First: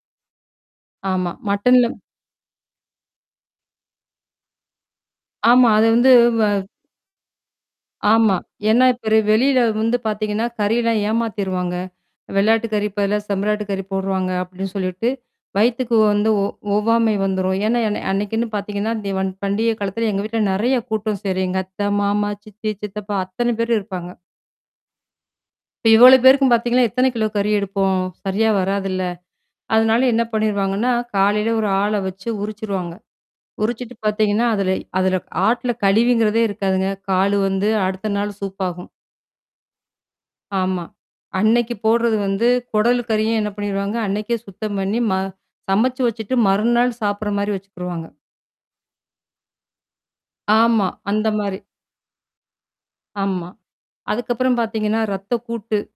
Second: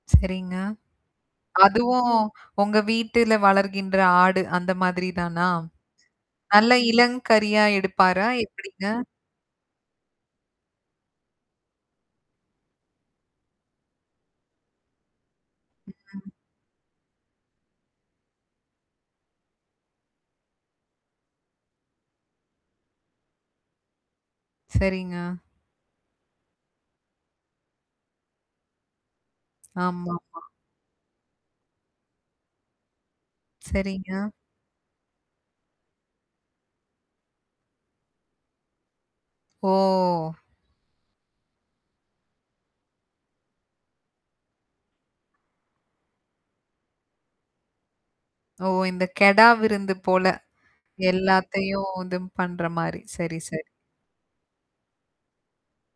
சரிங்க. ஆமா. மட்டன்லம் அதுவும் உங்க வீட்டுல வளர்கின்ற ஆடு அந்த மாதிரி தானா? ஆமா. அது வந்து வ நல்ல இளம் கறியா எடுப்பாரா? ஆமா. ஏன்னா எப்படிங்க? இப்ப ர வெளியில வந்து பார்த்தீங்கன்னா, கறிலாம் ஏமாத்திருவாங்க. வெள்ளாட்டுக்கறி இப்பல்லாம் செம்மறியாட்டுக்கறி போடுவாங்க, அப்படின்னு சொல்லிட்டு, வயித்துக்கு வந்து ம். ஒ ஒவ்வாமை வந்துரும். ஏன்னா என்ன அன்னைக்குன்னு பார்த்தீங்கன்னா, தீவன் பண்டிகை காலத்தில எங்க வீட்ல நிறைய கூட்டம் சேரும். எங்க அத்த, மாமா, சித்தி, சித்தப்பா அத்தனை பேரும் இருப்பாங்க. சரிங்க. இப்ப இவ்வளோ பேருக்கும் பார்த்தீங்கன்னா, எத்தனை கிலோ கறி எடுப்போம். சரியா வராதுல்ல? அதனால என்ன ஆமாமா. பண்ணிருவாங்கன்னா, காலையில ஒரு ஆள வச்சு உரிச்சுருவாங்க. உரிச்சுட்டு சரிங்க. பார்த்தீங்கன்னா, அதுலை அதுல ஆட்ல கழிவுங்குறதே இருக்காதுங்க. கால் வந்து அடுத்த நாள் சூப்பாகும். ஓ! ஆமா. அன்னைக்கு போடுறது வந்து குடல்கறியும் என்ன பண்ணிருவாங்க, அன்னைக்கே சுத்தம் பண்ணி ம சமைச்சு வச்சுட்டு மறுநாள் சாப்பிடுற மாதிரி வச்சுக்குருவாங்க. ஓ! இந்த கெடா விருந்து போல. ஆமா. அந்த மாரி. எல்லாத்தையும் இதுவும் பண்ற மாரி. சரி, ஆமா. சரி. அதுக்கப்புறம் பார்த்தீங்கன்னா, ரத்தக்கூட்டு.